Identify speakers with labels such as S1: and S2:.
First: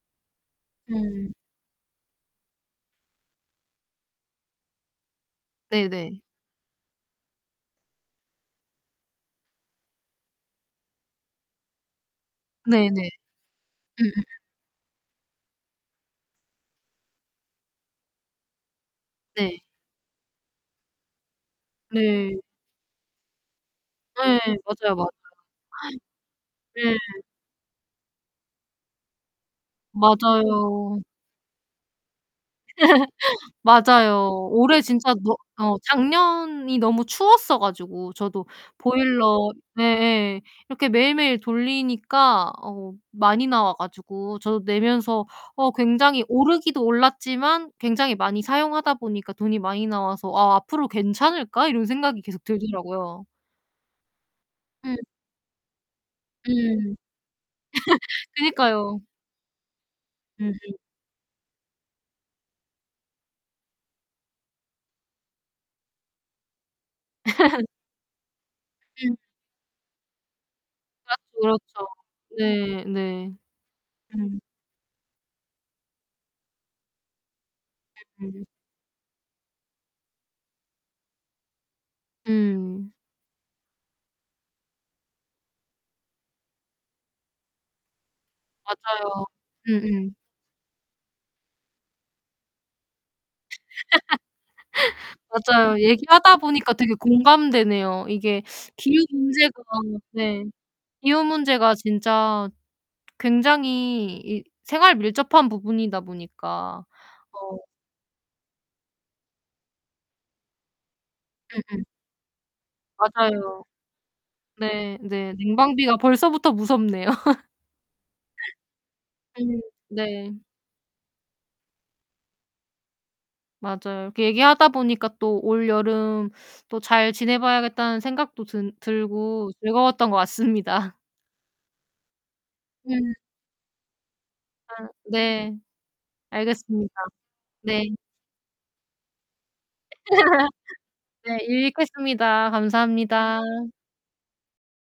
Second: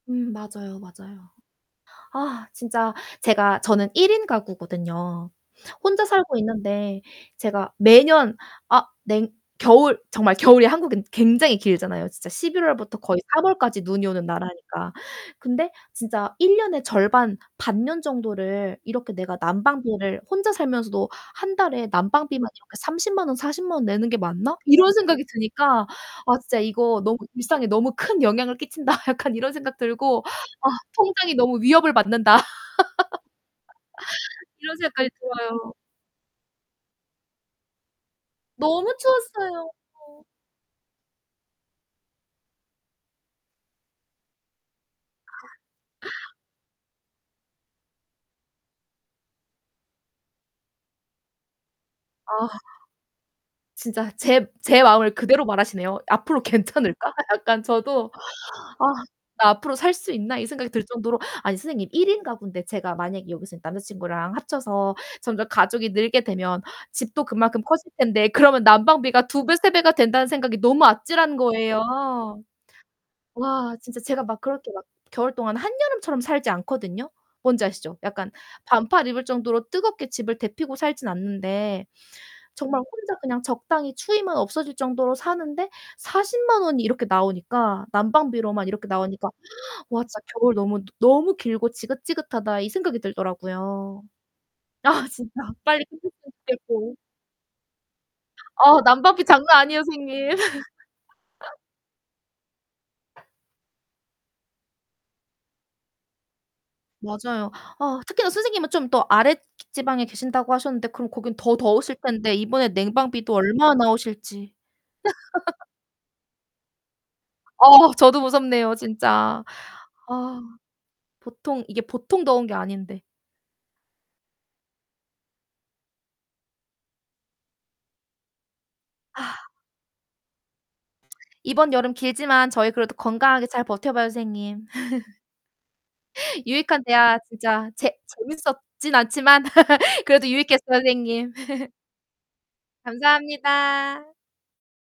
S1: 음 맞아요, 맞아요.
S2: 음.
S1: 아 진짜 제가 저는 1 인 가구거든요. 혼자
S2: 네네.
S1: 살고 있는데 제가 매년 아 냉 겨울 정말 겨울이 한국은 굉장히 길잖아요 진짜 11 월부터
S2: 네네.
S1: 거의 3 월까지 눈이
S2: 음음.
S1: 오는 나라니까. 근데 진짜 '1 년에 절반 반년 정도를 이렇게 내가
S2: 네.
S1: 난방비를 혼자 살면서도 1 달에
S2: 네.
S1: 난방비만 이렇게 300,000 원 400,000 원 내는 게
S2: 네
S1: 맞나?' 이런
S2: 맞아요, 맞아요.
S1: 생각이 드니까 '아 진짜
S2: 네.
S1: 이거 너무 일상에 너무 큰 영향을 끼친다.' 약간 이런 생각 들고 '아
S2: 맞아요.
S1: 통장이 너무 위협을 받는다.'
S2: 맞아요.
S1: 이런
S2: 올해
S1: 생각까지
S2: 진짜 너
S1: 들어요.
S2: 어 작년이 너무 추웠어 가지고 저도
S1: 너무
S2: 보일러
S1: 추웠어요.
S2: 네예 이렇게 매일매일 돌리니까 어 많이 나와 가지고 저도 내면서 어 굉장히 오르기도 올랐지만 굉장히 많이 사용하다 보니까 돈이 많이 나와서 '어 앞으로 괜찮을까?' 이런 생각이 계속
S1: 아.
S2: 들더라고요.
S1: 진짜 제 제
S2: 응.
S1: 마음을 그대로 말하시네요. '앞으로
S2: 음.
S1: 괜찮을까?' 약간 저도 '아
S2: 그니까요.
S1: 나 앞으로 살 수 있나?' 이
S2: 음음.
S1: 생각이 들 정도로 아니 선생님 1 인 가구인데 제가 만약에 여기서 남자친구랑 합쳐서 점점 가족이 늘게 되면 집도 그만큼 커질 텐데 그러면
S2: 응.
S1: 난방비가 2 배, 3 배가 된다는 생각이 너무 아찔한
S2: 그렇죠,
S1: 거예요.
S2: 그렇죠. 네 네.
S1: 와 진짜 제가
S2: 음.
S1: 막 그렇게 막 겨울 동안 한여름처럼 살지 않거든요. 뭔지 아시죠? 약간
S2: 음.
S1: 반팔 입을 정도로 뜨겁게 집을 데우고 살지는 않는데 정말
S2: 음.
S1: 혼자 그냥 적당히 추위만 없어질 정도로 사는데 400,000 원이 이렇게 나오니까 난방비로만 이렇게
S2: 맞아요.
S1: 나오니까 '와
S2: 음음.
S1: 진짜 겨울 너무 너무 길고 지긋지긋하다.' 이 생각이 들더라고요. 아 진짜
S2: 맞아요.
S1: 빨리 끝났으면
S2: 얘기하다 보니까 되게
S1: 좋겠고.
S2: 공감되네요. 이게
S1: 어
S2: 기후
S1: 난방비 장난
S2: 문제가
S1: 아니에요 선생님.
S2: 네 기후 문제가 진짜 굉장히 이 생활 밀접한 부분이다 보니까
S1: 맞아요.
S2: 어
S1: 아 특히나 선생님은 좀 더 아래 지방에 계신다고 하셨는데 그럼 거기는 더
S2: 음음.
S1: 더우실 텐데 이번에 냉방비도
S2: 맞아요.
S1: 얼마나 나오실지.
S2: 네 네. 냉방비가 벌써부터 무섭네요.
S1: 어 저도 무섭네요 진짜.
S2: 음 네.
S1: 아 보통 이게 보통 더운 게 아닌데.
S2: 맞아요. 이렇게 얘기하다 보니까 또 올여름 또 잘 지내 봐야겠다는 생각도 든 들고 즐거웠던 것 같습니다.
S1: 이번 여름 길지만 저희 그래도
S2: 음.
S1: 건강하게 잘 버텨 봐요, 선생님.
S2: 아 네.
S1: 유익한
S2: 알겠습니다.
S1: 대화 진짜
S2: 네.
S1: 재 재밌었지는 않지만 그래도 유익했어요 선생님.
S2: 네 유익했습니다. 감사합니다.
S1: 감사합니다.